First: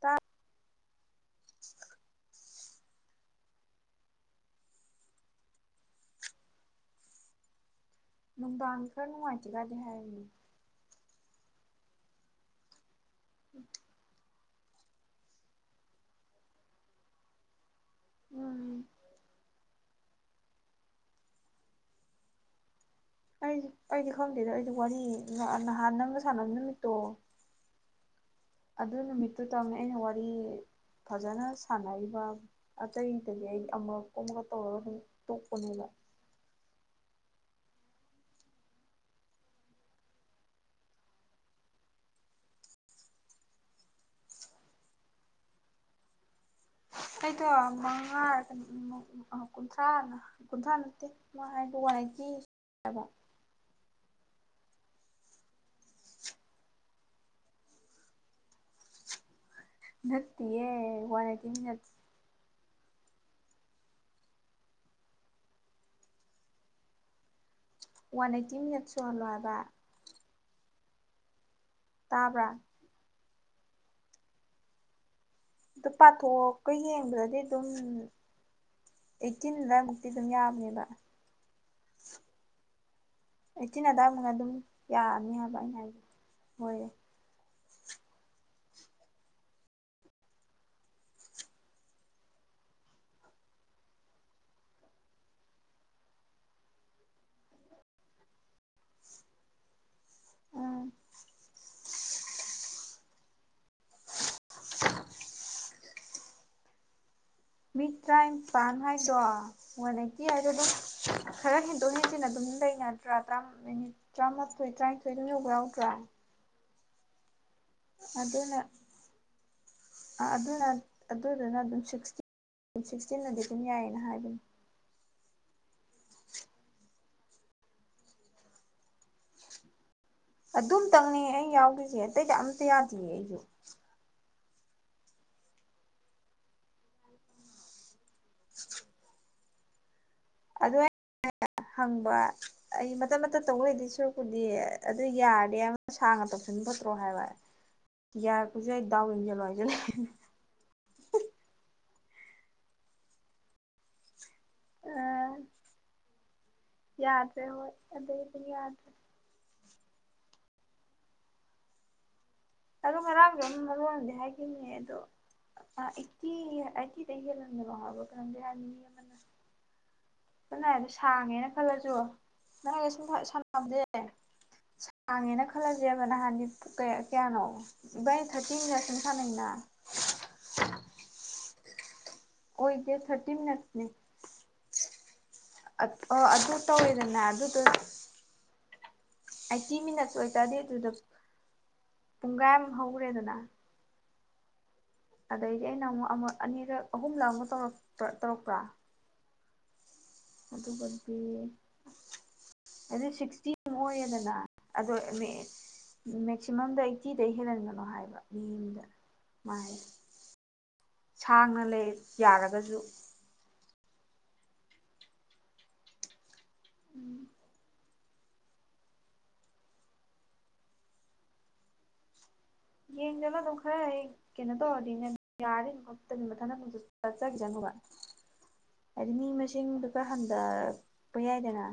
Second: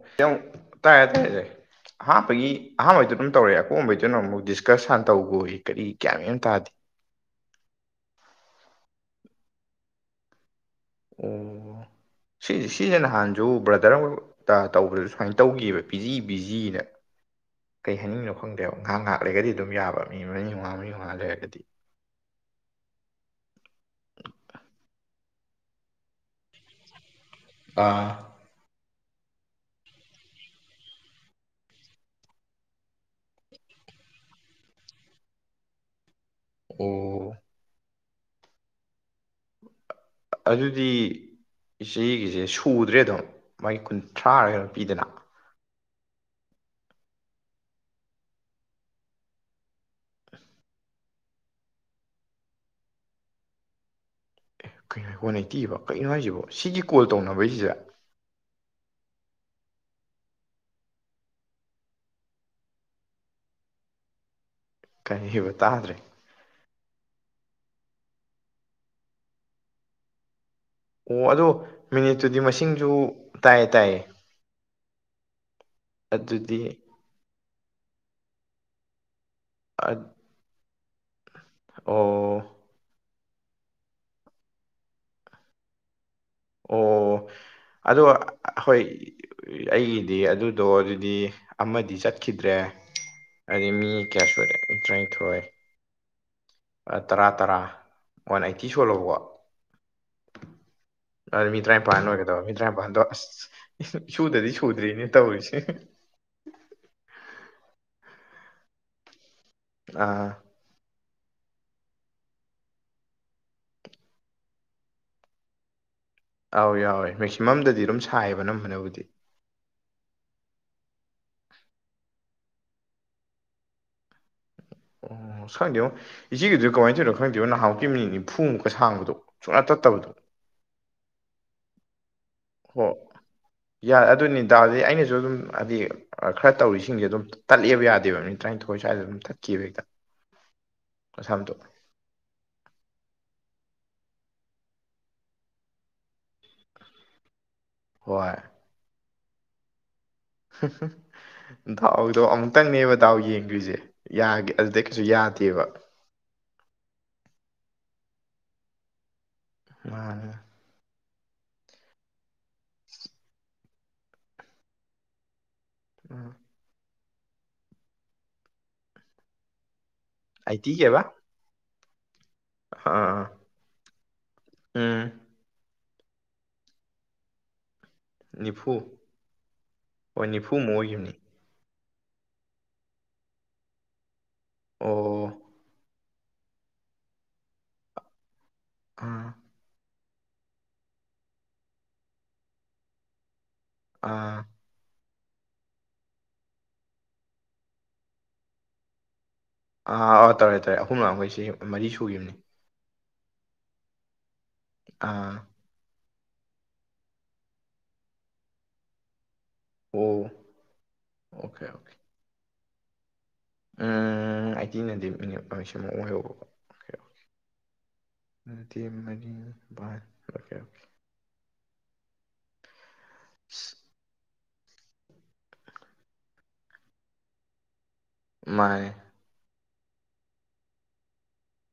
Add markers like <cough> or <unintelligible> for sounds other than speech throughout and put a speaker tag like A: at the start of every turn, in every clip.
A: ꯇꯥ
B: ꯇꯥꯏꯔꯦ ꯇꯥꯏꯔꯁꯦ ꯍꯥꯞꯄꯒꯤ ꯑꯍꯥꯟꯕꯩꯗ ꯑꯗꯨꯝ ꯇꯧꯔꯛꯦ ꯑꯣꯝꯕꯩꯗꯨꯅ ꯑꯃꯨꯛ ꯗꯤꯁꯀꯁꯥꯟ ꯇꯧꯕ ꯀꯔꯤ ꯀꯌꯥꯃ ꯇꯥꯗꯦ
A: ꯅꯣꯡꯗꯥꯥꯛ ꯈꯔ ꯅꯪꯛꯉꯥꯏꯇꯦꯒꯥꯗ ꯍꯥꯏꯅꯤ
B: ꯑꯣ ꯁꯤꯁꯦ ꯁꯤꯁꯦ ꯅꯍꯥꯟꯁꯨ ꯕ꯭ꯔꯗꯔ ꯑꯃ ꯇ ꯇꯧꯕꯗ ꯁꯨꯃꯥꯏꯅ ꯇꯧꯈꯤꯕꯑꯕ ꯄꯤꯖꯤ ꯄꯤꯖꯤꯅ ꯀꯩ ꯍꯥꯏꯅꯤꯡꯅꯣ ꯈꯪꯗꯦꯕ
A: ꯎꯝ
B: ꯉꯥꯏꯍ ꯉꯥꯏꯍꯥꯛ ꯂꯩꯒꯗꯤ ꯑꯗꯨꯝ ꯌꯥꯕ ꯃꯤ ꯃꯔꯤ ꯃꯉꯥ ꯃꯔꯤ ꯃꯉꯥ ꯂꯩꯔꯒꯗꯤ
A: ꯑꯩ ꯑꯩꯗꯤ ꯈꯪꯗꯦꯗ ꯑꯩꯗꯤ ꯋꯥꯔꯤ ꯅꯍꯥꯟ ꯅꯪꯒ ꯁꯥꯟꯅꯕ ꯅꯨꯃꯤꯠꯇꯣ
B: ꯑꯥ
A: ꯑꯗꯨ ꯅꯨꯃꯤꯠꯇꯨ ꯇꯧꯅꯤ ꯑꯩꯅ ꯋꯥꯔꯤ ꯐꯖꯅ ꯁꯥꯟꯅꯔꯤꯕ꯫ ꯑꯇꯩꯗꯗꯤ ꯑꯩ ꯑꯃ ꯀꯣꯝ ꯑꯃꯒ ꯇꯧꯔꯒ ꯑꯃ ꯇꯣꯛꯄꯅꯦꯕ꯫
B: ꯑꯣ꯫ ꯑꯗꯨꯗꯤ ꯏꯆꯦꯒꯤꯁꯦ ꯁꯨꯗ꯭ꯔꯦ ꯑꯗꯨꯝ ꯃꯥꯒꯤ ꯀꯨꯟꯊ꯭ꯔꯥꯔꯒ ꯑꯗꯨꯝ ꯄꯤꯗꯅ꯫
A: ꯑꯩꯗꯣ ꯃꯉꯥꯔ ꯑ ꯀꯨꯟꯊ꯭ꯔꯥ ꯀꯨꯟꯊ꯭ꯔꯥ ꯅꯠꯇꯦ ꯃꯥ ꯍꯥꯏꯕ ꯋꯥꯗꯤ꯫
B: ꯑꯦ ꯀꯩꯅ ꯍꯣꯅꯩꯇꯤꯕ ꯀꯔꯤꯒꯤꯅꯣ ꯍꯥꯏꯁꯤꯕꯣ ꯁꯤꯒꯤ ꯀꯣꯜ ꯇꯧꯅꯕꯩꯁꯤꯗ
A: ꯅꯠꯇꯌꯦ ꯋꯥꯅꯦꯗꯤ꯫
B: ꯀꯩ ꯍꯥꯏꯕꯥ ꯇꯥꯗ꯭ꯔꯦ꯫
A: ꯋꯥꯟ ꯑꯩꯠꯇꯤ ꯃꯤꯠꯁꯁꯨ ꯍꯜꯂꯣ ꯍꯥꯏꯕ꯫
B: ꯑꯣ ꯑꯗꯨꯗꯣ ꯃꯤꯅꯤꯠꯇꯨꯗꯤ
A: ꯇꯥꯕ꯭ꯔꯥ
B: ꯃꯁꯤꯡꯁꯨ ꯇꯥꯏꯌꯦ ꯇꯥꯏꯌꯦ꯫
A: ꯑꯗꯨ
B: ꯑꯗꯨꯗꯤ
A: ꯄꯥꯊꯣꯛꯀ ꯌꯦꯡꯕꯗꯗꯤ ꯑꯗꯨꯝ ꯏꯀꯤꯤꯟꯗ ꯃꯨꯛꯇꯤ
B: ꯑꯠ-
A: ꯊ ꯍꯥꯅꯤꯕ
B: ꯑꯣ
A: ꯑꯩꯠꯇꯤꯟ ꯑꯗꯥꯏꯃꯅ ꯑꯗꯨꯝ ꯌꯥꯔꯅꯤ ꯍꯥꯏꯕ ꯑꯩꯅ ꯍꯥꯏꯖꯦ꯫
B: ꯑꯣ꯫ ꯑꯗꯨꯒꯥ ꯑꯩꯈꯣꯏ꯫ ꯑꯩꯒꯤꯗꯤ ꯑꯗꯨꯗꯣ ꯑꯗꯨꯗꯤ ꯑꯃꯗꯤ ꯆꯠꯈꯤꯗ꯭ꯔꯦ ꯑꯗꯤ ꯃꯤ ꯀꯌꯥꯁꯨ ꯇꯔꯥꯅꯤꯊꯣꯏ꯫ ꯇꯔꯥ ꯇꯔꯥ ꯋꯥꯟ ꯑꯥꯏꯠꯇꯤ ꯁꯨꯂꯧꯕ
A: ꯎꯝ
B: ꯃꯤ ꯇꯔꯥꯏꯄꯥꯟ ꯑꯣꯏꯒꯗꯧꯕ ꯃꯤ ꯇꯔꯥꯏꯄꯥꯟꯗꯣ ꯑꯁ꯫ ꯁꯨꯗꯗꯤ ꯁꯨꯗ꯭ꯔꯤꯅꯦ ꯇꯧꯔꯤꯁꯦ
A: <inaudible> ꯃꯤꯠ ꯇꯔꯥꯏꯄꯥꯟ ꯍꯥꯏꯗꯣ ꯋꯥꯟꯅꯥꯏꯇꯤ
B: ꯑꯥ
A: ꯍꯥꯏꯗ‌ꯣ ꯗꯨꯝ ꯈꯔ ꯍꯦꯟꯗꯣꯛ ꯍꯦꯟꯖꯤꯟ ꯑꯗꯨꯝ ꯂꯩꯅꯗ꯭ꯔꯥꯥ ꯃꯤꯅꯤꯠ ꯇꯔꯥꯃꯥꯊꯣꯏ ꯇꯔꯥꯅꯤꯊꯣꯏ ꯑꯗꯨꯝ ꯌꯧꯕ ꯌꯥꯎꯗ꯭ꯔꯥ
B: ꯑꯧ ꯌꯥꯎꯋꯦ ꯃꯦꯛꯁꯤꯃꯝꯗꯗꯤ ꯑꯗꯨꯝ ꯁꯥꯏꯌꯦꯕ
A: ꯑꯗꯨꯅ
B: ꯑꯅꯝꯕꯅꯕꯨꯗꯤ
A: ꯑ ꯑꯗꯨꯅ ꯑꯗꯨꯗꯨꯅ ꯑꯗꯨꯝ ꯁꯤꯛꯁꯇꯤ꯫ ꯁꯤꯛꯁꯇꯤꯟꯅꯗꯤ ꯑꯗꯨꯝ ꯌꯥꯏꯌꯦꯅ ꯍꯥꯏꯕꯅꯤ
B: ꯑꯣ ꯁꯪꯗꯦꯉꯣ ꯏꯆꯦꯒꯤꯗꯨ ꯀꯃꯥꯏ ꯇ‌ꯩꯅꯣ ꯈꯪꯗꯦꯕ‌ꯣ ꯅꯍꯥꯟꯃꯨꯛꯀꯤ ꯃꯤꯅꯤꯠ ꯅꯤꯐꯨꯃꯨꯛꯀ ꯁꯥꯡꯕꯗꯣ ꯁꯨꯡꯇꯠ ꯇꯠꯇꯕꯗꯣ
A: ꯑꯗꯨꯝ ꯇꯪꯅ‌‌ꯦ ꯑꯩ ꯌꯥꯎꯒꯤꯆ‌‌ꯦ ꯑꯇꯩꯗꯤ ꯑꯝꯇ
B: ꯍꯣ
A: ꯌꯥꯗꯤꯌꯦ ꯑꯩꯖꯨ
B: ꯌꯥꯏ ꯑꯗꯨꯅꯤ ꯇꯗꯤ ꯑꯩꯅꯖꯨ ꯑꯗꯨꯝ ꯍꯥꯏꯗꯤ꯫ ꯈꯔ ꯇꯧꯔꯤꯁꯤꯡꯁꯦ ꯑꯗꯨꯝ ꯇꯠꯂꯦꯕ ꯌꯥꯗꯦꯕ ꯃꯤꯅꯠ ꯇꯔꯥꯅꯤꯊꯣꯏ ꯁ꯭ꯋꯥꯏꯗ ꯑꯗꯨꯝ ꯇꯠꯈꯤꯕ ꯍꯦꯛꯇ꯫
A: ꯑꯗꯣ ꯑꯩꯅ
B: ꯑꯁꯝꯇ
A: ꯍꯪꯕ꯫ ꯑꯩ ꯃꯇꯠ ꯃꯇꯠ ꯇꯧ ꯂꯩꯗꯦ ꯁꯨꯔꯛꯄꯨꯗꯤ ꯑꯗꯨ ꯌꯥꯔꯗꯤ ꯑꯃ ꯁꯥꯡꯅ ꯇꯧꯁꯟ ꯐꯇꯔ‌ꯣ ꯍꯥꯏꯕ
B: ꯍꯣꯏ
A: ꯌꯥꯔꯛꯄꯁꯨ ꯌꯥꯏ ꯗꯥꯎ ꯌꯦꯡꯖꯜꯂꯣ ꯍꯥꯏꯜꯂ‌ꯦ
B: ꯍ ꯍ ꯗꯥꯎꯗꯣ ꯑꯃꯨꯛꯇꯪꯅꯦꯕ ꯗꯥꯎ ꯌꯦꯡꯒ‍꯭ꯔꯤꯖ‌ꯦ ꯌꯒ‌ꯦ ꯑꯗꯨꯗꯩ ꯀꯩꯁꯨ
A: ꯑ
B: ꯌꯥꯗꯦꯕ
A: ꯌꯥꯗ꯭ꯔꯦ ꯍꯣꯏ ꯑꯗꯨꯗꯩ ꯑꯗꯨꯝ ꯌꯥꯗ꯭ꯔꯦ
B: ꯃꯥꯅꯦ
A: ꯑꯗ‌ꯣ ꯉꯔꯥꯡꯗꯤ ꯑꯩꯅ ꯃꯔꯣꯟ ꯑꯃꯗꯤ ꯍꯥꯏꯒꯤꯝꯅ‌ꯦ ꯑꯗꯣ ꯑꯥꯏꯇꯤ
B: ꯎꯝ
A: ꯁꯤꯗꯩ ꯂꯤꯜ ꯍꯟ ꯒꯅ‌ꯣ ꯍꯥꯏꯕꯔ ꯀꯩꯅ‌ꯣꯝꯗꯤ ꯍꯥꯏꯕꯅ‌ꯦ ꯃꯤ ꯑꯃ ꯅ ꯁꯝꯅ
B: ꯑꯥꯏꯠꯇꯤ
A: ꯍꯥꯏꯔꯕꯗ
B: ꯀꯩꯕ
A: ꯁꯥꯡꯉꯦꯅ ꯈꯜꯂꯖꯨ ꯅꯪꯒ
B: ꯑꯥ
A: ꯁꯨꯝ
B: ꯑꯥ
A: ꯁꯥꯟꯅꯕꯗꯤ
B: ꯎꯝ
A: ꯁꯥꯡꯉꯦꯅ꯫ ꯈꯜꯂꯁꯦꯕ ꯅꯍꯥꯟꯗꯤ ꯀꯌꯥ ꯀꯌꯥꯅꯣ ꯏꯕꯥꯅꯤ ꯊꯥꯔꯇꯤ
B: ꯅꯤꯐꯨ
A: ꯃꯤꯅꯠ ꯁꯨꯝ ꯁꯥꯟꯅꯩꯅ
B: ꯍꯣꯏ ꯅꯤꯐꯨꯃꯨꯛ ꯑꯣꯏꯒꯤꯕꯅꯤ꯫
A: ꯑꯣꯏꯗꯦ ꯊꯥꯔꯇꯤꯟ ꯅꯠꯅꯦ
B: ꯑꯣ꯫
A: ꯑ ꯑꯣ ꯑꯗꯨ ꯇꯧꯔꯦꯗꯅ ꯑꯗꯨꯗꯨ
B: ꯎꯝ
A: ꯑꯥꯏꯇꯤ ꯃꯤꯅꯠꯁ ꯑꯣꯏꯇꯥꯔꯗꯤ ꯑꯗꯨꯗ ꯄꯨꯡꯒꯥꯏ ꯑꯃ ꯍꯧꯒ꯭ꯔꯦꯗꯅ
B: ꯑꯥ
A: ꯑꯗꯩꯗꯤ ꯑꯩꯅ ꯑꯃꯨꯛ ꯑꯃꯛ ꯑꯅꯤꯔꯛ ꯑꯍꯨꯝꯂꯛ ꯑꯃꯨꯛ ꯇꯧꯔ ꯇꯧꯔꯛꯄ꯭ꯔꯥ
B: ꯑꯥ ꯑꯥ ꯇꯧꯔꯦ ꯇꯧꯔꯦ ꯑꯍꯨꯝꯂꯛ
A: ꯑꯗꯨꯒꯗꯤ
B: ꯑꯃ ꯏꯆ‌ꯦ ꯃꯔꯤ ꯁꯨꯒꯤꯝꯅꯤ꯫
A: ꯑꯗꯨ ꯁꯤꯛꯁꯇꯤꯃꯨꯛ ꯑꯣꯏꯔꯌꯦꯗꯅ ꯑꯗꯣ
B: ꯑꯥ
A: ꯃꯦꯛꯁꯤꯃꯝꯗ ꯑꯥꯏꯇꯤꯗꯩ ꯍꯦꯜꯍꯟꯒꯅꯣ ꯍꯥꯏꯕ ꯃꯤ ꯑꯝꯗ꯫ ꯃꯥꯥꯏ
B: ꯑꯣ
A: ꯁꯥꯡꯅ
B: ꯑꯣꯀꯦ
A: ꯂꯩ
B: ꯑꯣꯀꯦ
A: ꯌꯥꯔꯒꯖꯨ
B: ꯎꯝ ꯑꯥꯇꯤꯅꯗꯤ ꯃꯤꯅꯤꯠ ꯁꯃꯨꯛ ꯑꯣꯏꯍꯧꯕꯀ‌ꯣ
A: ꯎꯝ꯫
B: ꯑꯗꯤ ꯃꯔꯤ ꯅꯤꯄꯥꯟ ꯑ‌ꯣꯀ‌ꯦ ꯑ‌ꯣꯀ‌ꯦ
A: ꯌꯦꯖꯂ‌ꯣ ꯑꯗꯨꯝ ꯈꯌ ꯍꯥꯏ ꯀꯩꯅꯣ ꯇꯧꯔꯗꯤꯅꯦ ꯌꯥꯔꯗꯤ ꯑꯗꯨꯝ ꯃꯊꯟꯗ ꯑꯗꯨꯝ ꯆꯠꯆꯒꯤꯖ ꯅ‌ꯣꯕ
B: ꯃꯥꯅꯦ꯫
A: ꯍꯥꯏꯗꯤ ꯃꯤ ꯃꯁꯤꯡꯗꯨꯀ ꯍꯟꯗꯔꯛꯄ ꯌꯥꯏꯗꯅ꯫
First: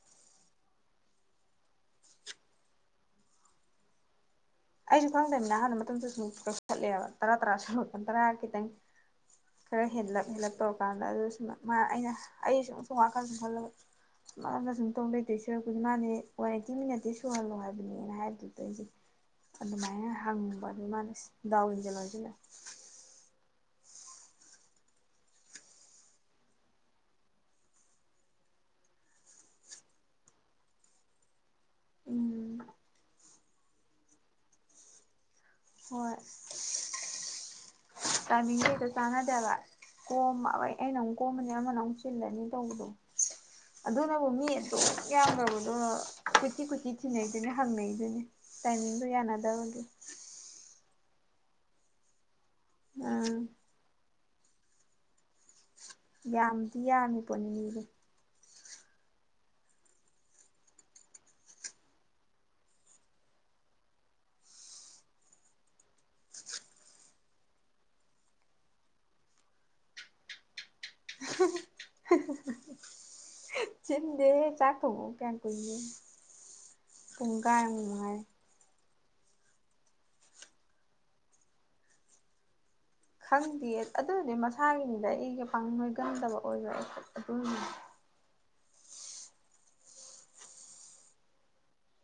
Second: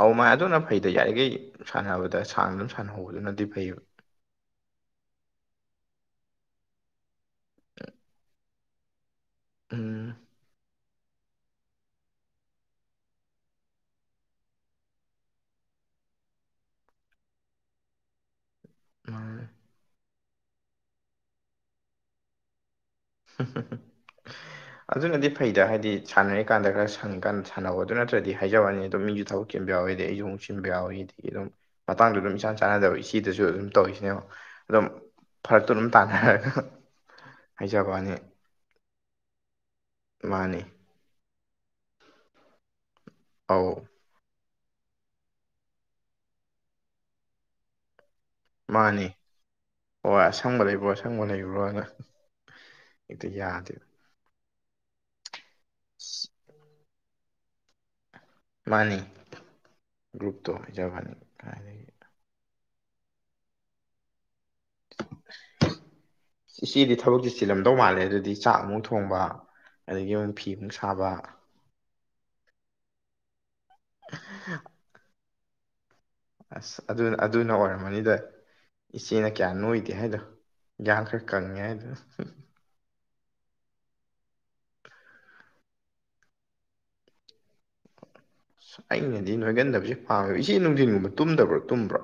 B: ꯑꯧ ꯃꯥꯥꯏ ꯑꯗꯨꯅ ꯐꯩꯗ ꯌꯥꯔꯤꯈꯩ ꯁꯥꯟꯅꯕꯗ ꯁꯥꯡ ꯑꯗꯨꯝ ꯁꯥꯟꯅꯍꯧꯕꯗꯨꯅꯗꯤ ꯐꯩꯕ
A: ꯑꯩꯁꯨ ꯈꯪꯗꯃꯤꯅ ꯑꯍꯥꯟꯅ ꯃꯇꯝꯗꯁꯨ ꯁ ꯀꯊꯠꯂꯦꯕ ꯇꯔꯥ ꯇꯔꯥ ꯁꯂꯨꯄ ꯇꯔꯥ ꯈꯤꯇꯪ ꯈꯔ
B: ꯎꯝ
A: ꯍꯦꯟꯂꯞ ꯍꯦꯟꯂꯞ ꯇꯧꯔꯀ ꯀꯥꯟꯗ ꯑꯗꯨꯁꯨ ꯃꯥ ꯑꯩꯅ ꯑꯩ ꯁ ꯁꯨꯝ ꯋꯥꯈꯜ ꯁꯨꯝ ꯈꯜꯂꯕ꯫ ꯝꯅ ꯁꯨꯝ ꯇꯧ ꯂꯩꯗ‌ꯣꯏ ꯁꯣꯏꯨꯔꯛꯄꯨꯗꯤ ꯃꯥꯅꯦ ꯋꯥꯔꯦꯟꯇꯤ ꯃꯤꯅꯠꯇꯤ ꯁꯨꯍꯜꯂꯣ ꯍꯥꯏꯕꯅꯦꯅ ꯍꯥꯏꯕꯗꯨꯗ ꯑꯩꯗꯤ
B: ꯃꯥꯅꯦ
A: ꯑꯗꯨꯃꯥꯏꯅ ꯍꯪꯕꯅꯤ ꯃꯥꯜꯅ ꯗꯥꯎꯏꯟꯁꯦ ꯂꯣꯏꯁꯤꯜꯂ
B: <unintelligible>
A: <inaudible>
B: ꯑꯗꯨꯅꯗꯤ ꯐꯩꯗ ꯍꯥꯏꯗꯤ ꯁꯥꯟꯅꯔꯤꯀꯥꯟꯗ ꯈꯔ ꯁꯪꯀꯥꯟ ꯁꯥꯟꯅꯧ ꯑꯗꯨ ꯅꯠꯇ꯭ꯔꯗꯤ ꯍꯥꯏꯖꯕꯨꯑꯥꯅꯤ ꯑꯗꯨꯝ ꯃꯤꯁꯨ ꯊꯕꯛ ꯕ ꯌꯥꯎꯋꯤꯗꯤ ꯑꯩꯁꯨꯨ ꯁꯤꯟꯕ ꯌꯥꯎꯋꯤꯗꯒꯤ ꯑꯗꯨꯝ ꯃꯇꯥꯡꯗ ꯑꯗꯨꯝ ꯏꯆꯥꯟ
A: ꯎꯝ
B: ꯆꯥꯟꯅꯗꯕ ꯏꯆꯦꯗꯁꯨ ꯑꯗꯨꯝ ꯇꯧꯔꯤꯁꯤꯅꯦꯕ ꯑꯗꯨꯝ ꯐꯔꯛꯇꯨ ꯑꯗꯨꯝ
A: ꯍꯣꯏ
B: ꯇꯥꯟꯅꯔꯒ
A: <unintelligible>
B: ꯍꯩꯖꯥꯕꯥꯅꯤ꯫
A: ꯇꯥꯏꯃꯤꯡꯗꯣ ꯍꯦꯛꯇ ꯆꯅꯗꯦ ꯍꯥꯏꯕ ꯀꯣ ꯃꯥ꯫
B: ꯃꯥꯅꯤ
A: ꯑꯩꯩꯅ ꯑꯃꯨꯛ ꯀꯣꯝꯃꯅꯤ ꯑꯃꯅ ꯑꯃꯨꯛ ꯆꯤꯜꯂꯅꯤ ꯇꯧꯕꯗꯣ
B: ꯑꯧ
A: ꯑꯗꯨꯅꯕꯨ ꯃꯤ ꯑꯁꯨꯛ ꯌꯥꯝꯂꯕꯗꯣ ꯀꯨꯁꯤ ꯀꯨꯁꯤ ꯊꯤꯅꯩꯗꯨꯅꯤ ꯍꯪꯅꯩꯗꯨꯅꯤ ꯇꯥꯏꯃꯤꯡꯗꯣ
B: ꯃꯥꯅꯤ
A: ꯌꯥꯅꯗꯕꯒꯤ
B: ꯍꯣꯏ ꯑꯁꯪꯕ ꯂꯩꯕ꯭ꯔꯣ ꯑꯁꯪꯕ ꯂꯩꯕ꯭ꯔꯣꯅ ꯍꯦꯛꯇ
A: ꯑꯥ
B: ꯌꯥꯗꯦꯕ ꯑꯁ,
A: ꯌꯥꯝ ꯌꯥꯝꯃꯤ ꯄꯣꯠꯅꯤ
B: ꯃꯥꯅꯤ ꯒ꯭ꯔꯨꯨꯞꯇ ꯍꯩꯖꯕꯥꯅꯤ
A: <unintelligible>
B: ꯏꯆꯦꯗꯤ ꯊꯕꯛꯁꯦ ꯆꯤꯜꯂꯝꯗꯧ ꯃꯥꯜꯂꯦ ꯑꯗꯨꯗꯤ ꯆꯥꯛ ꯑꯃꯨꯛ ꯊꯣꯡꯕ ꯑꯗꯒꯤ ꯃꯣꯏ ꯐꯤ ꯑꯃꯨꯛ ꯁꯥꯕ
A: <unintelligible> ꯆꯤꯟꯗꯦꯍꯦ ꯆꯥꯛ ꯊꯣꯡꯕꯨ ꯀꯌꯥꯝ ꯀꯨꯏꯅꯤ
B: ꯑꯁ ꯑꯗꯨꯅ ꯑꯗꯨꯅ ꯑꯣꯏꯔꯝꯃꯅꯤꯗ ꯏꯆꯦꯅ ꯀꯌꯥ ꯅꯣꯏꯗꯦ ꯍꯥꯏꯗꯣ ꯏꯌꯥꯡ ꯈꯔ ꯀꯪꯉꯦ ꯍꯥꯏꯗꯣ꯫
A: ꯈꯪꯗꯦ ꯑꯗꯨꯗꯤ ꯃꯁꯥꯒꯤꯅꯤꯗ ꯑꯩꯒ ꯄꯥꯡ ꯂꯣꯏꯒꯝꯗꯕ ꯑꯣꯏꯕ ꯑꯩ ꯑꯗꯨꯅꯤ
B: ꯑꯩꯅꯗꯤ ꯅꯣꯏꯒꯟꯗꯕꯁꯤ ꯄꯥꯝꯃꯦ ꯏꯆꯦ ꯅꯨꯡꯗꯤꯟꯒꯨꯝꯕ ꯇꯨꯝꯗꯕ꯭ꯔꯣ ꯇꯨꯝꯕ꯭ꯔꯣ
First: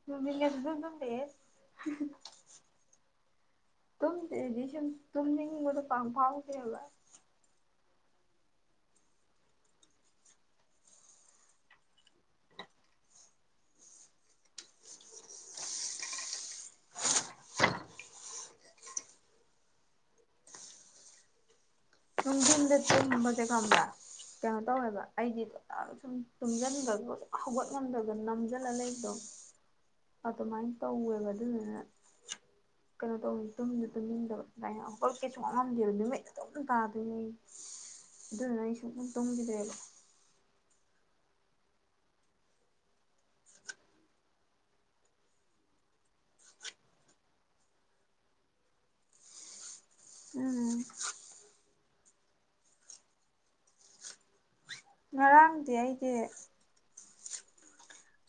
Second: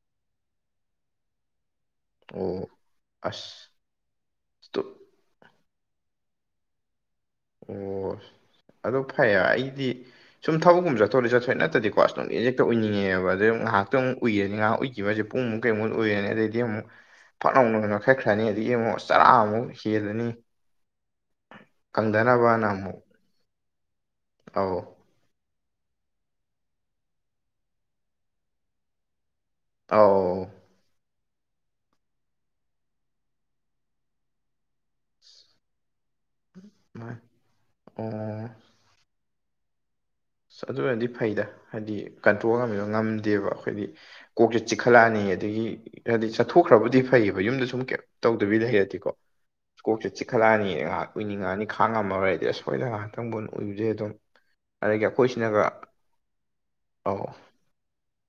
A: <unintelligible>
B: ꯑꯣ ꯑꯁ
A: ꯨꯇꯨꯝꯗꯦ
B: ꯇꯨ
A: ꯁꯨꯝ ꯇꯨꯝꯅꯤꯡꯅꯤꯡꯕꯗꯣ ꯐꯥꯎꯗꯦꯕ
B: ꯑꯣ ꯑꯗꯨ ꯐꯩ ꯑꯩꯗꯤ ꯁꯨꯝ ꯊꯕꯛꯀꯨꯝ ꯆꯠꯊꯂꯛ ꯆꯠꯊꯣꯛꯑꯦꯠꯇꯗꯤꯀꯣꯁꯝ ꯑꯦꯖꯦꯛꯇ ꯎꯏꯅꯤꯡꯉꯦꯕ ꯑꯗ ꯉꯥꯏꯌꯥꯛꯇꯨ ꯎꯏꯔꯅꯤ ꯉꯥꯏꯍꯥꯛ ꯎꯏ ꯀꯁꯦ ꯄꯨꯡꯃꯨꯛ ꯀꯩꯃꯨꯛ ꯑꯣꯏꯔꯦ ꯑꯗꯩ ꯑꯗꯒꯤ ꯐꯠ ꯑꯃꯨꯛ ꯐꯅꯧ ꯀꯛꯈ꯭ꯔꯅꯤ ꯑꯗꯨꯗꯒꯤ ꯑꯃꯨꯛ ꯆꯔꯥꯃꯨꯛ ꯍꯦꯜꯂꯅꯤ ꯀꯪꯗꯅꯕꯅ
A: ꯅꯨꯡꯗꯤꯟꯗ
B: ꯑꯃꯨꯛ
A: ꯇꯨꯝꯕꯁꯦ ꯈꯪꯕ꯭ꯔꯥ ꯀꯩꯅꯣ
B: ꯑꯧ
A: ꯇꯧꯋꯦꯕ ꯑꯩꯗꯤ ꯑ ꯁꯨꯝ ꯇꯨꯝꯖꯟꯕꯒ ꯍꯧꯒꯠ ꯉꯝꯗꯗꯅ ꯅꯝꯖꯜꯂ ꯂꯩꯕꯗꯣ
B: ꯑꯧ
A: ꯑꯗꯨꯃꯥꯏ ꯇꯧꯋꯦꯕ ꯑꯗꯨꯗꯨꯅ ꯀꯩꯅꯣ ꯇꯧꯅꯤ ꯇꯨꯝꯗ ꯇꯨꯝꯅꯤꯡꯗꯕ ꯑꯗꯨꯃꯅ ꯑꯪꯀꯜ ꯀꯩꯁꯨꯨꯝꯉꯝꯗꯦꯕ ꯅꯨꯃꯤꯠꯇ ꯇꯧꯅꯤ ꯄꯥꯗꯣꯏꯅꯦ
B: ꯃꯥꯅꯤ
A: ꯑꯩ
B: ꯑꯣ
A: ꯑꯗꯨꯗꯨꯅ ꯑꯩ ꯁꯨꯡ ꯇꯨꯝꯈꯤꯗ꯭ꯔꯦꯕ
B: ꯑꯗꯨ ꯑꯣꯏꯔꯗꯤ ꯐꯩꯗ ꯍꯥꯏꯗꯤ ꯀꯟꯇ꯭ꯔꯣꯜ ꯉꯝꯕ ꯉꯝꯗꯦꯕ ꯑꯩꯈꯣꯏꯗꯤ ꯀꯣꯛꯁꯦ ꯆꯤꯛꯈꯠꯂꯛꯑꯅꯤ ꯑꯗꯒꯤ ꯍꯥꯏꯗꯤ ꯆꯠꯊꯣꯛꯈ꯭ꯔꯕꯨꯗꯤ ꯐꯩꯑꯕ ꯌꯨꯝꯗ ꯁꯨꯝ ꯀꯩ ꯇꯧꯗꯕꯤꯗ ꯍꯩꯔꯗꯤꯀꯣ꯫ ꯏꯁꯀꯣꯛꯁꯦ ꯆꯛꯈꯠꯂꯛꯑꯅꯤ
A: ꯎꯝ
B: ꯉꯥꯏꯍꯥꯛ ꯑꯣꯏꯅꯤꯡ ꯅꯤ ꯈꯥꯡꯉꯝꯃꯔꯗꯤꯁꯣꯏꯗ ꯉꯥꯏꯍꯥꯛꯇꯪ ꯎꯗꯦ ꯑꯗꯨ꯫ ꯑꯈꯣꯏꯁꯤꯅꯒ
A: ꯉꯔꯥꯡꯗꯤ ꯑꯩꯗꯤ
B: ꯑꯧ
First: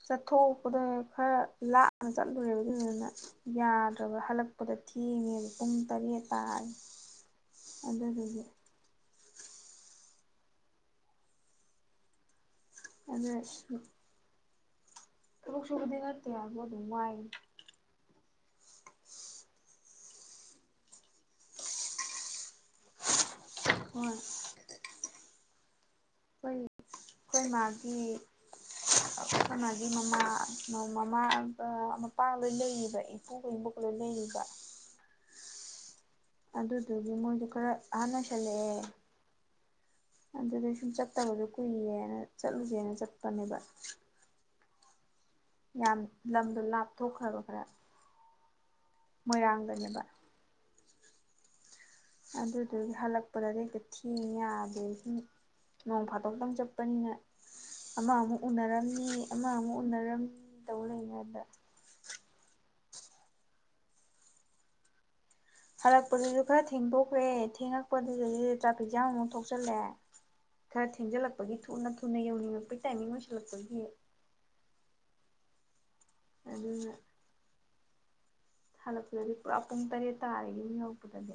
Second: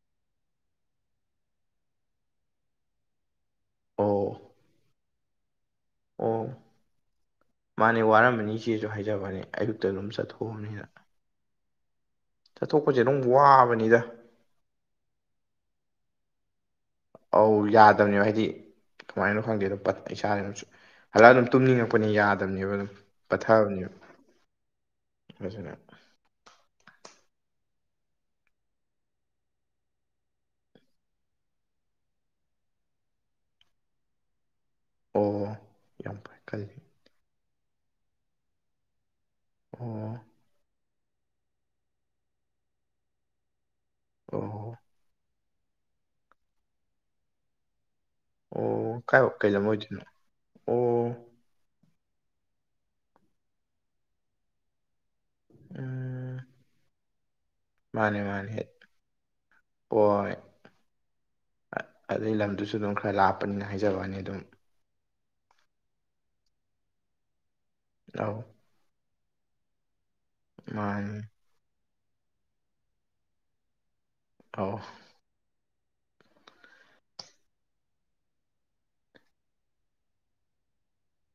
A: ꯆꯠꯊꯣꯛꯄꯗ ꯈꯔ ꯂꯥꯞꯅ ꯆꯠꯂꯨꯔꯦꯕ ꯑꯗꯨꯗꯨꯅ ꯌꯥꯗ꯭ꯔꯕ
B: ꯑꯣ
A: ꯍꯜꯂꯛꯄꯗ ꯊꯦꯡꯉꯦꯕ ꯄꯨꯡ ꯇꯔꯦꯠ ꯇꯥ
B: ꯑꯣ
A: ꯑꯗꯨꯗꯨꯒꯤ
B: ꯀꯦꯁꯨ ꯍꯥꯏꯖꯕꯅꯦ ꯑꯌꯨꯛꯇ ꯑꯗꯨꯝ ꯆꯠꯊꯣꯛꯑꯅꯤꯅ꯫ ꯆꯠꯊꯣꯛꯄꯁꯦ ꯑꯗꯨꯝ
A: ꯑꯗꯨ
B: ꯋꯥꯕꯅꯤꯗ
A: ꯊꯕꯛ ꯁꯨꯕꯗꯤ ꯅꯠꯇꯦ ꯍꯥꯏꯕꯨ ꯑꯗꯨꯝ ꯋꯥꯥꯏ
B: ꯑꯧ ꯌꯥꯗꯕꯅꯦꯕ ꯍꯥꯏꯗꯤ ꯀꯃꯥꯏꯅꯣ ꯈꯪꯗꯦꯗꯣ ꯏꯁꯥꯅꯅꯨ ꯍꯜꯂꯥꯛꯑ ꯑꯗꯨꯝ ꯇꯨꯝꯅꯤꯡꯉꯛꯄꯅꯤ ꯌꯥꯗꯕꯅꯦꯕ ꯑꯗꯨꯝ ꯄꯠꯊꯕꯅꯦꯕ
A: ꯍꯣꯏ
B: ꯑꯗꯨꯅ
A: ꯑꯩꯈꯣꯏ ꯑꯩꯈꯣꯏ ꯃꯥꯒꯤ ꯑꯈꯣꯏ ꯃꯥꯒꯤ ꯃꯃꯥ ꯃꯃꯥꯒ ꯃꯄꯥꯒ ꯂꯣꯏ ꯂꯩꯔꯤꯕ ꯏ ꯏꯄꯨꯒ ꯏꯕ‌ꯣꯛꯀ ꯂ‌ꯣꯏ ꯂꯩꯔꯤꯕ
B: ꯑꯣ ꯌꯥꯝ ꯐꯩ ꯈꯜꯂꯤ
A: ꯑꯗꯨꯗꯨꯒꯤ ꯃꯣꯏꯗꯣ ꯈꯔ ꯑꯍꯥꯟ ꯑꯣꯏꯁꯤꯜꯂꯛꯑꯦ
B: ꯑꯣ
A: ꯑꯗꯨꯗꯩ ꯁꯨꯝ ꯆꯠꯇꯕꯗꯣ ꯀꯨꯏꯔꯦꯅ ꯆꯠꯂꯨꯖꯦꯅ ꯆꯠꯄꯅꯦꯕ
B: ꯑꯣ
A: ꯌꯥꯝ ꯂꯝꯗꯣ ꯂꯥꯞꯊꯣꯛꯈ꯭ꯔꯕ ꯈꯔ꯫
B: ꯑꯣ ꯀꯥꯏ ꯀꯩꯂꯝ
A: ꯃꯣꯏꯔꯥꯡꯗꯅꯦꯕ
B: ꯑꯣꯏꯗꯣꯏꯅꯣ ꯑꯣ
A: ꯑꯗꯨꯗꯨꯏ ꯍꯜꯂꯛꯄꯗꯗꯤ ꯍꯦꯛꯇ ꯊꯦꯡꯉ‌ꯦ ꯌꯥꯗꯦ ꯍꯤꯡ ꯅꯣꯡ
B: ꯎꯝ
A: ꯐꯥꯗꯣꯛꯇꯪ ꯆꯠꯄꯅꯤꯅ ꯑꯃ
B: ꯃꯥꯅꯦ
A: ꯑꯃꯨꯛ
B: ꯃꯥꯅꯦ
A: ꯎꯅꯔꯝꯃꯤ ꯑꯃ ꯑꯃꯨꯛ ꯎꯅꯔꯝꯅꯤ ꯇꯧ ꯂꯩꯉꯩꯗ
B: ꯑꯗꯩ ꯂꯝꯗꯨꯁꯨ ꯑꯗꯨꯝ ꯈꯔ ꯂꯥꯞꯄꯅꯤꯅ ꯍꯥꯏꯖꯋꯥꯅꯤ ꯑꯗꯨꯝ꯫
A: ꯍꯜꯂꯛꯄꯗꯨꯁꯨ ꯈꯔ ꯊꯦꯡꯗꯣꯛꯈ꯭ꯔꯦ
B: ꯑꯧ
A: ꯊꯦꯡꯉꯛꯄꯗꯨꯗꯗꯤ ꯇ꯭ꯔꯥꯐꯤꯛ ꯖꯥꯝ ꯑꯃꯨꯛ ꯊꯣꯛꯆꯜꯂꯦ ꯈꯔ
B: ꯃꯥꯅꯤ
A: ꯊꯦꯡꯖꯤꯜꯂꯛꯄꯒꯤ ꯊꯨꯅ ꯊꯨꯅ ꯌꯧꯅꯤꯡꯉꯛꯄꯩ ꯇꯥꯏꯃꯤꯡ ꯑꯣꯏꯁꯜꯂꯛꯄꯒꯤ
B: ꯑꯥꯎ꯫
A: ꯑꯗꯨꯅ ꯍꯜꯂꯛꯄꯗꯗꯤ ꯄꯨꯔꯥ ꯄꯨꯡ ꯇꯔꯦꯠ ꯇꯥꯔ‌ꯦ ꯌꯨꯝ ꯌꯧꯔꯛꯄꯗꯗꯤ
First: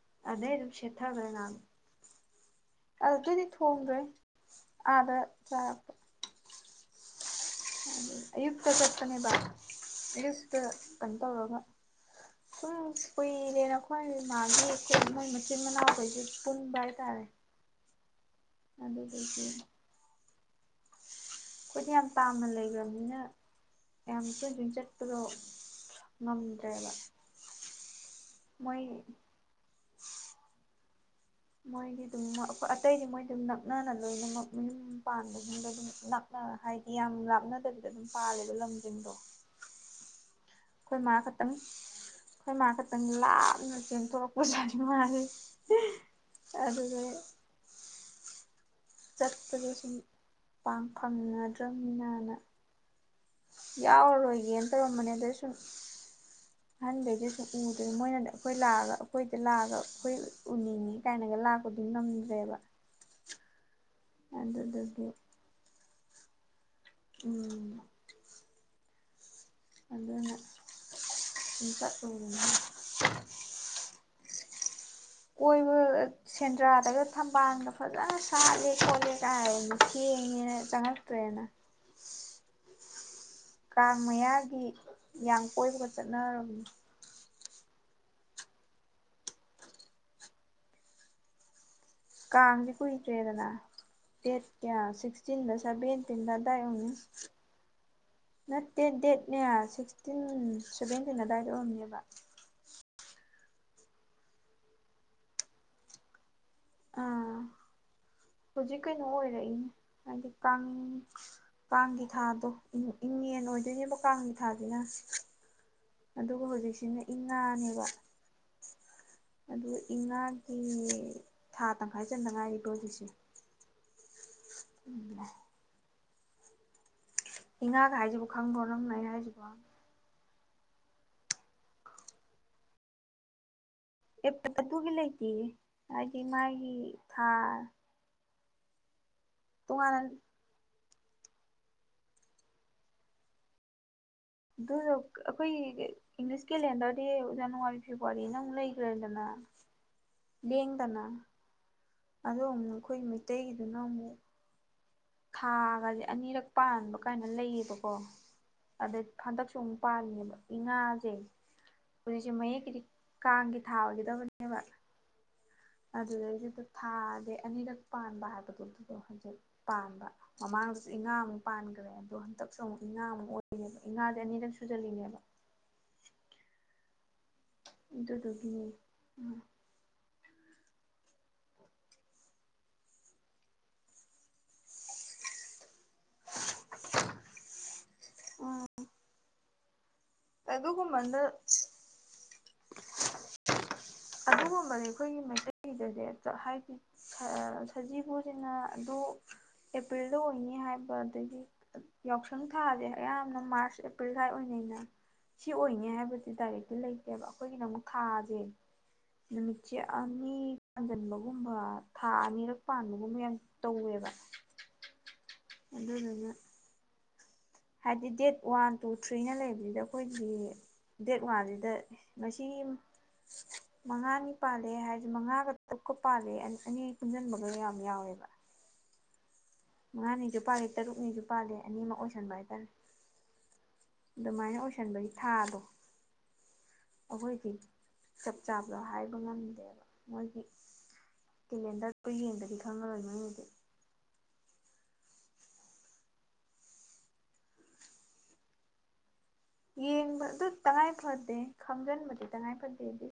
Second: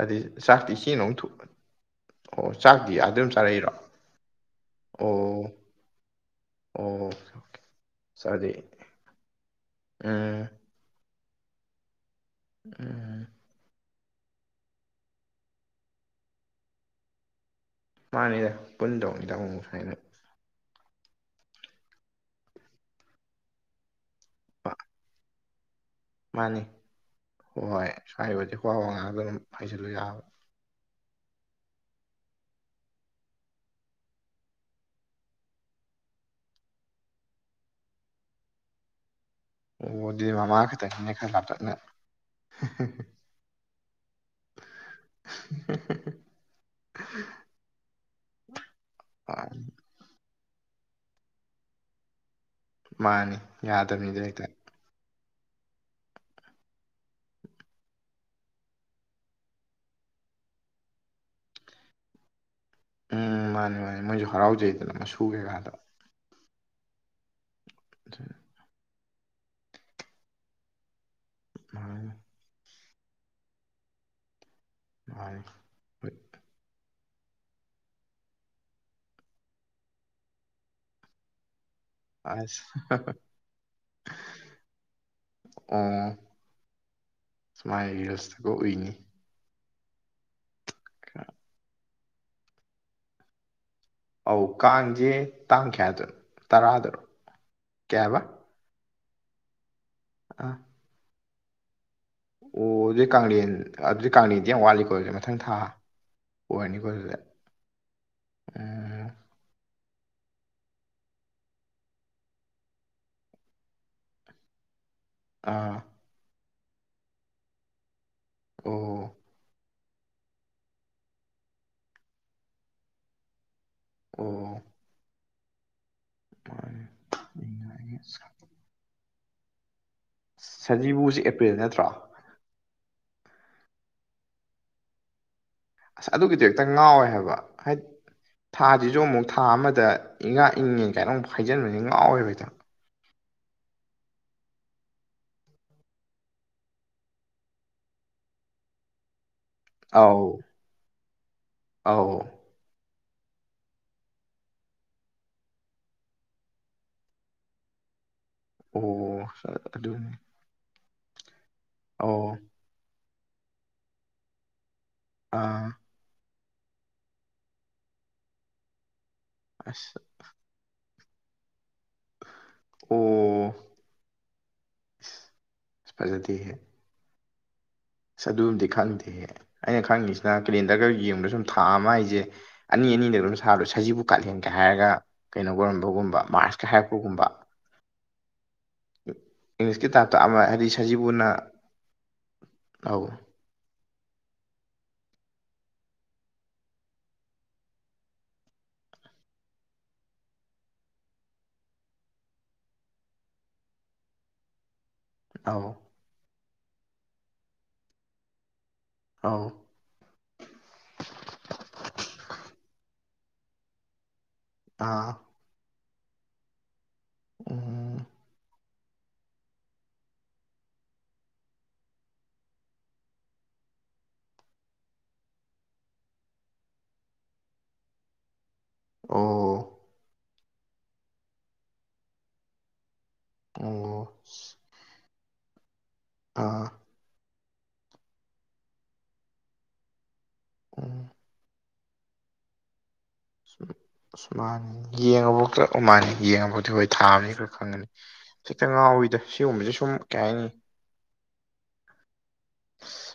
B: ꯑꯗꯤ
A: ꯑꯗꯩ
B: ꯆꯥꯛꯇꯤ
A: ꯑꯗꯨꯝ
B: ꯏꯆꯦꯅ ꯑꯃꯨꯛ
A: ꯁꯦꯠꯊꯈ꯭ꯔꯦ
B: ꯊꯣꯡ
A: ꯉꯥꯡ
B: ꯑꯣ ꯆꯥꯛꯇꯤ ꯑꯗꯥ ꯗꯨꯝ
A: ꯑꯗꯨꯗꯩꯗꯤ
B: ꯆꯥꯔꯛꯏꯔꯣ
A: ꯊꯣꯡꯗ꯭ꯔꯦ ꯑꯥꯗ
B: ꯑꯣ
A: ꯆꯥꯔꯛꯄ
B: ꯑꯣ ꯑꯣꯀ‌ꯦ
A: ꯑꯌꯨꯛꯇ ꯆꯠꯄꯅ‌ꯦꯕ
B: ꯎꯝ
A: ꯑꯌꯨꯛꯇ ꯀꯩꯟ ꯇꯧꯔꯒ ꯁꯨꯝ
B: ꯎꯝ
A: ꯀꯨꯏꯔꯦ ꯑꯈꯣꯏ ꯃꯥꯒꯤ ꯑꯩꯈꯣꯏ ꯃꯣꯏ ꯃꯆꯤꯟ ꯃꯅꯥꯎꯈꯩꯁꯦ ꯄꯨꯟꯕ ꯍꯥꯏꯇꯥꯔꯦ꯫
B: ꯃꯥꯅꯤꯗ ꯄꯨꯟꯗꯧꯅꯤꯗ
A: ꯑꯗꯨꯗꯒꯤ
B: ꯑꯃꯨꯃꯨꯛ ꯁꯥꯏꯅꯥ꯫
A: ꯑꯩꯈꯣꯏꯗꯤ ꯌꯥꯝ ꯇꯥꯝꯅ ꯂꯩꯈ꯭ꯔꯕꯅꯤꯅ ꯌꯥꯝ ꯇ‌ꯣꯏꯟ ꯇ‌ꯣꯏꯟ ꯆꯠꯄꯗꯣ
B: ꯃꯥꯅꯤ
A: ꯉꯝꯗ꯭ꯔꯦꯕ
B: ꯍꯣꯏ ꯍꯥꯏꯔꯤꯕꯗꯤ ꯋꯥ
A: ꯃꯣꯏ
B: ꯋꯥ ꯉꯥꯛꯇ ꯑꯗꯨꯝ ꯍꯩꯖꯜꯂꯨ ꯌꯥꯕ
A: ꯃꯣꯏꯗꯤ ꯑꯗꯨꯝ ꯑꯇꯩꯗꯤ ꯃꯣꯏꯗꯨꯝ ꯅꯛꯅꯅ ꯂꯣꯏꯅꯃꯛ ꯃꯌꯨꯝ ꯄꯥꯟꯕꯒꯨꯝꯗ ꯑꯗꯨꯝ ꯅꯛ ꯍꯥꯏꯗꯤ ꯌꯥꯝ ꯂꯥꯞꯅꯗꯕꯤꯗ ꯑꯗꯨꯝ ꯄꯥꯜꯂꯦꯕ ꯂꯝꯁꯤꯡꯗꯣ
B: ꯑꯣ ꯗꯨꯗꯤ ꯃꯃꯥ ꯈ
A: ꯑꯈꯣꯏ ꯃꯥ ꯈꯛꯇꯪ ꯑꯩꯈꯣꯏ ꯃꯥ ꯈꯛꯇꯪ ꯂꯥꯞꯅ ꯆꯦꯟꯊꯣꯔꯛ ꯄꯨꯖꯥꯅꯤ ꯃꯥꯅ‌ꯦ ꯑꯗꯨꯒ ꯆꯠꯄꯗꯣ ꯁꯨꯝ ꯄꯥꯛ ꯐꯪꯅꯗ꯭ꯔꯝꯅꯤꯅꯅ
B: ꯃꯥꯅ‌ꯦ
A: ꯌꯥꯎꯔꯔꯣꯏꯒꯦꯅ‌ ꯇꯧꯔꯝꯕꯅꯦ ꯑꯗ ꯁꯨꯝ ꯑꯍꯥꯟꯕꯩꯗ ꯁꯨꯝ ꯎꯗꯅ ꯃꯣꯏꯅꯗꯤ ꯑꯩꯈꯣꯏ ꯂꯥꯛꯑꯒ ꯑꯩꯈꯣꯏꯗ ꯂꯥꯛꯑꯒ ꯑꯩꯈꯣꯏ ꯎꯅꯤꯡꯉꯤ ꯀꯥꯏꯅꯒ ꯂꯥꯛꯄꯗꯤ ꯉꯝꯗ꯭ꯔꯦꯕ
B: ꯎꯝ ꯃꯥꯅꯤ ꯃꯥꯅꯤ ꯃꯣꯏꯁꯨ ꯍꯔꯥꯎꯖꯩꯗꯅ
A: ꯑꯗꯨꯗꯨꯒꯤ
B: ꯃꯁꯨ ꯀꯩꯀꯥꯗ‌ꯣ
A: ꯎꯝ
B: <unintelligible>
A: ꯑꯗꯨꯅ <unintelligible>
B: ꯃꯥꯅꯤ
A: ꯑꯣꯏꯅ
B: ꯃꯥꯅꯤ
A: ꯀꯣꯏꯕ ꯑ
B: ꯍꯣꯏ
A: ꯁꯦꯟꯗ꯭ꯔꯥꯗꯒ ꯊꯝꯕꯥꯜꯒ ꯐꯖꯅ ꯁꯥꯠꯂꯦ ꯈꯣꯠꯂꯦꯒ ꯍꯥꯏꯌꯦ ꯊꯦꯡꯉꯦꯅ ꯆꯪꯉꯛꯇ꯭ꯔꯦꯅ
B: ꯑꯁ <unintelligible>
A: ꯀꯥꯡ ꯃꯌꯥꯒꯤ ꯌꯥꯝ ꯀꯣꯏꯕꯒ
B: ꯑꯣ
A: ꯆꯠꯅꯔꯕꯅꯤ
B: ꯁꯨꯃꯥꯏ ꯔꯤꯜꯁꯇꯒ ꯎꯏꯅꯦ
A: ꯀꯥꯡꯖ‌ꯦ ꯀꯨꯏꯗ꯭ꯔꯦꯗꯅ ꯗꯦꯠ
B: ꯑꯧ
A: ꯀꯌꯥ
B: ꯀꯥꯡꯁꯦ
A: ꯁꯤꯛꯁꯇꯤꯟꯂ
B: ꯇꯥꯡ ꯀꯌꯥꯗꯅꯣ
A: ꯁꯦꯚꯦꯟꯇꯤꯟꯂ ꯑꯗꯥꯏ
B: ꯇꯔꯥꯗꯔꯣ
A: ꯑꯣꯏꯔꯝꯅꯦ
B: ꯀꯌꯥ ꯍꯥꯏꯕ
A: ꯅꯠꯇꯦ ꯗꯦꯠꯅꯦ ꯁꯤꯛꯁꯇꯤꯟ
B: ꯑꯥ
A: ꯁꯚꯦꯟꯇꯤꯟ ꯑꯗꯥꯏꯗ ꯑꯣꯏꯔꯝꯅꯦꯕ
B: ꯑꯣ ꯑꯗꯨꯗꯤ ꯀꯥꯡꯂꯦꯟ ꯑꯗꯨꯗꯤ ꯀꯥꯡꯂꯦꯟꯗꯤ ꯌꯥꯝ ꯋꯥꯠꯂꯤꯀꯣ ꯑꯗꯨ ꯃꯊꯪ ꯊꯥ ꯑꯣꯏꯔꯅꯤꯀꯣ ꯑꯗꯨꯗꯤ
A: ꯑꯥ ꯍꯧꯖꯤꯛ ꯀꯩꯅꯣ
B: ꯎꯝ
A: ꯑꯣꯏꯔꯛꯏꯅꯦ ꯍꯥꯏꯗꯤ ꯀꯥꯡ ꯀꯥꯡꯒꯤ ꯊꯥꯗꯣ ꯏꯉꯦꯟ ꯑꯣꯏꯗꯣꯏꯅꯦꯕ ꯀꯥꯡꯒꯤ ꯊꯥꯖꯤꯅ
B: ꯑꯥ
A: ꯑꯗꯨꯒ ꯍꯧꯖꯤꯛꯁꯤꯅ ꯏꯉꯥꯅꯦꯕ
B: ꯑꯣ
A: ꯑꯗꯨ ꯏꯉꯥꯒꯤ ꯊꯥ ꯇꯪꯈꯥꯏ ꯆꯟꯇ ꯉꯥꯏꯔꯤꯀꯣ ꯍꯧꯖꯤꯛꯁꯦ
B: ꯑꯣ
A: ꯎꯝ
B: <unintelligible> ꯃꯥꯅꯦ
A: ꯏꯉꯥꯒ ꯍꯥꯏꯖꯤꯕꯨ ꯈꯪꯕ꯭ꯔꯣ ꯅꯪ ꯂꯩ ꯍꯥꯏꯖꯤꯕꯣ
B: ꯁꯖꯤꯕꯨꯁꯤ ꯑꯦꯄ꯭ꯔꯤꯜ ꯅꯠꯇ꯭ꯔꯣ
A: ꯑꯦꯄꯔꯤꯜ ꯑꯗꯨꯒꯤ ꯂꯩꯇꯦ
B: ꯑꯁ ꯑꯗꯨꯒꯤꯗꯣ ꯍꯦꯛꯇ ꯉꯥꯎꯋꯦ ꯍꯥꯏꯕ ꯍꯥꯏ ꯊꯥꯖꯤꯖꯨ ꯑꯃꯨꯛ ꯊꯥ ꯑꯃꯗ
A: ꯇꯣꯉꯥꯟꯅ
B: ꯏꯉꯥ ꯏꯪꯉꯦꯟ ꯀꯥꯏꯅ ꯑꯃꯨꯛ ꯍꯥꯏꯖꯤꯟꯕꯖꯤ ꯉꯥꯎꯋꯦꯕ ꯍꯦꯛꯇ
A: ꯑꯗꯨ ꯑꯩꯈꯣꯏꯒꯤ ꯏꯪꯂꯤꯁꯀꯤꯂꯦꯟꯗꯔꯗꯤ ꯖꯅꯋꯥꯔꯤ ꯐꯦꯕꯋꯥꯔꯤꯅ ꯑꯃꯨꯛ ꯂꯩꯒ꯭ꯔꯦꯗꯅ
B: ꯑꯥꯎ
A: ꯂꯦꯡꯗꯅ
B: ꯑꯧ
A: ꯑꯗꯣ ꯑꯃꯨꯛ ꯑꯩꯈꯣꯏꯒꯤ ꯃꯩꯇꯩꯒꯤꯗꯨꯅ ꯑꯃꯨꯛ ꯊꯥꯒꯖꯦ ꯑꯅꯤꯔꯛ ꯄꯥꯟꯕ ꯀꯥꯏꯅ ꯂꯩꯌꯦꯕꯀꯣ
B: ꯑꯣ
A: ꯑꯗꯩ ꯍꯟꯗꯛꯁꯨ ꯑꯃꯨꯛ
B: ꯑꯗꯨꯅꯦ
A: ꯄꯥꯜꯂꯤꯅꯦꯕ ꯏꯪꯉꯥꯖꯦ
B: ꯑꯧ
A: ꯍꯧꯖꯤꯛꯁꯦ ꯃꯌꯦꯛꯀꯤꯗꯤ ꯀꯥꯡꯒꯤ ꯊꯥ ꯑꯣꯏꯒꯗꯕꯅꯦꯕ
B: ꯑꯥ
A: ꯑꯗꯨꯗꯩꯗ ꯊꯥꯖꯦ ꯑꯅꯤꯔꯛ ꯄꯥꯟꯕ ꯍꯥꯏꯕꯗꯨ ꯑꯗꯨꯗꯣ ꯍꯧꯖꯤꯛ
B: ꯑꯁ
A: ꯄꯥꯟꯕ ꯃꯃꯥꯡꯗꯁꯨ ꯏꯉꯥ ꯑꯃꯨꯛ ꯄꯥꯟꯒ꯭ꯔꯦ ꯑꯗꯣ ꯍꯟꯗꯛꯁꯨ ꯑꯃꯨꯛ
B: ꯑꯣ
A: ꯏꯉꯥ ꯑꯃꯨꯛ ꯑꯣꯏꯔꯤꯅꯦꯕ ꯏꯉꯥꯗꯤ ꯑꯅꯤꯔꯛ ꯁꯨꯖꯜꯂꯤꯅꯦꯕ
B: ꯑꯁ ꯐꯖꯗꯦꯍꯦ ꯑꯁ ꯑꯗꯨꯝꯗꯤ
A: ꯑꯗꯨꯗꯨꯒꯤꯅꯤ
B: ꯈꯪꯗꯦ ꯑꯩꯅ ꯈꯪꯉꯤꯁꯤꯅ ꯀꯦꯂꯦꯟꯗꯔꯒ ꯌꯦꯡꯕꯗ ꯁꯨꯝ ꯊꯥ ꯑꯃ ꯍꯥꯏꯖꯦ ꯑꯅꯤ ꯑꯅꯤꯗ ꯑꯗꯨꯝ ꯁꯥꯕꯗꯣ ꯁꯖꯤꯕꯨ ꯀꯥꯂꯦꯟꯒ ꯍꯥꯏꯔꯒ ꯀꯩꯅꯣ ꯑꯣꯏꯔꯝꯕ ꯒꯨꯝꯕ ꯃꯥꯔꯁꯀꯥ ꯍꯥꯏꯔꯛꯄꯒꯨꯝꯕ
A: ꯎꯝ
B: ꯏꯪꯂꯤꯁꯀꯤ ꯇꯥꯏꯞꯇ ꯑꯃ ꯍꯥꯏꯗꯤ ꯁꯖꯤꯕꯨꯅ
A: ꯑꯗꯨꯒꯨꯝꯕꯗ
B: ꯑꯥꯎ
A: ꯑꯗꯨꯒꯨꯝꯕꯗꯤ ꯑꯩꯈꯣꯏꯒꯤ ꯃꯩꯇꯩꯒꯤꯗꯗꯤ ꯍꯥꯏꯗꯤ ꯁꯖꯤꯕꯨꯖꯤꯅ ꯑꯗꯨ ꯑꯦꯄ꯭ꯔꯤꯜꯗ ꯑꯣꯏꯅꯤ ꯍꯥꯏꯕ ꯑꯗꯒꯤ ꯌꯥꯎꯁꯪ ꯊꯥꯥꯖꯦ ꯑꯌꯥꯝꯕꯅ ꯃꯥꯔꯆ ꯑꯦꯄ꯭ꯔꯤꯜ ꯁꯋꯥꯏ ꯑꯣꯏꯅꯩꯗꯅ ꯁꯤ
B: ꯑꯧ
A: ꯑꯣꯏꯅꯤ ꯍꯥꯏꯕ ꯗꯥꯏꯔꯦꯛꯇꯤ ꯂꯩꯇꯦꯕ ꯑꯩꯈꯣꯏꯒꯤꯅ ꯑꯃꯨꯛ ꯊꯥꯖꯦ
B: ꯑꯧ
A: ꯅꯨꯃꯤꯠ ꯆꯦ ꯑꯅꯤ ꯄꯥꯟꯖꯟꯕꯒꯨꯝꯕ ꯊꯥ ꯑꯅꯤꯔꯛ ꯄꯥꯟꯕꯒꯨꯝꯕ ꯌꯥꯝ ꯇꯧꯋꯦꯕ
B: ꯑꯥ
A: ꯑꯗꯨꯗꯨꯅ
B: ꯎꯝ
A: ꯍꯥꯏꯗꯤ ꯗꯦꯠ ꯋꯥꯟ ꯇꯨ ꯊ꯭ꯔꯤꯅ ꯂꯩꯕꯖꯤꯗ ꯑꯩꯈꯣꯏꯒꯤ ꯗꯦꯠ ꯋꯥꯟꯖꯤꯗ ꯉꯁꯤ ꯃꯉꯥꯅꯤ ꯄꯥꯜꯂꯦ ꯍꯥꯏꯗꯤ ꯃꯉꯥꯒ ꯇꯨꯛꯀꯥ ꯄꯥꯜꯂꯦ ꯑꯅꯤ ꯄꯨꯟꯁꯤꯟꯕꯒ ꯌꯥꯝ ꯌꯥꯎꯋꯦꯕ
B: ꯑꯣ
A: ꯃꯉꯥꯅꯤꯖꯨ ꯄꯥꯜꯂꯤ ꯇꯔꯨꯛꯅꯤꯖꯨ ꯄꯥꯜꯂꯤ ꯑꯅꯤꯃꯛ ꯑꯣꯏꯁꯟꯕ ꯍꯥꯏꯇꯥꯔꯦ
B: ꯑꯣ
A: ꯑꯗꯨꯃꯥꯏꯅ ꯑꯣꯏꯁꯟꯕꯒꯤ ꯊꯥꯗꯣ
B: ꯑꯥ
A: ꯑꯩꯈꯣꯏꯗꯤ ꯆꯞ ꯆꯥꯕꯗꯣ ꯍꯥꯏꯕ ꯉꯝꯗꯦꯕ ꯃꯣꯏꯒꯤ
B: ꯎꯝ
A: ꯀꯦꯂꯦꯟꯗꯔꯗꯨ ꯌꯦꯡꯗꯗꯤ ꯈꯪꯉꯔꯣꯏ ꯅꯣꯏꯅꯤꯗꯤ
B: ꯑꯁ ꯃꯥꯅꯤ ꯌꯦꯡꯉꯥꯕꯨꯛꯇꯥ ꯑꯈꯣꯏꯃꯅꯥ ꯌꯦꯡꯉꯕꯨꯗꯤ ꯍꯣꯏ ꯊꯥꯕꯅꯤ ꯈꯔ ꯈꯪꯒꯅꯤ ꯍꯦꯛꯇ ꯉꯥꯎꯋꯤꯗ ꯁꯤꯒꯨꯝꯕꯁꯦ ꯁꯨꯝ ꯀꯩ
A: ꯌꯦꯡꯕ ꯑꯗꯨ
B: ꯍꯥꯏꯅꯤ
A: ꯇꯉꯥꯏ ꯐꯗꯦ ꯈꯪꯖꯤꯟꯕꯗꯤ ꯇꯉꯥꯏ ꯐꯗꯦꯗꯤ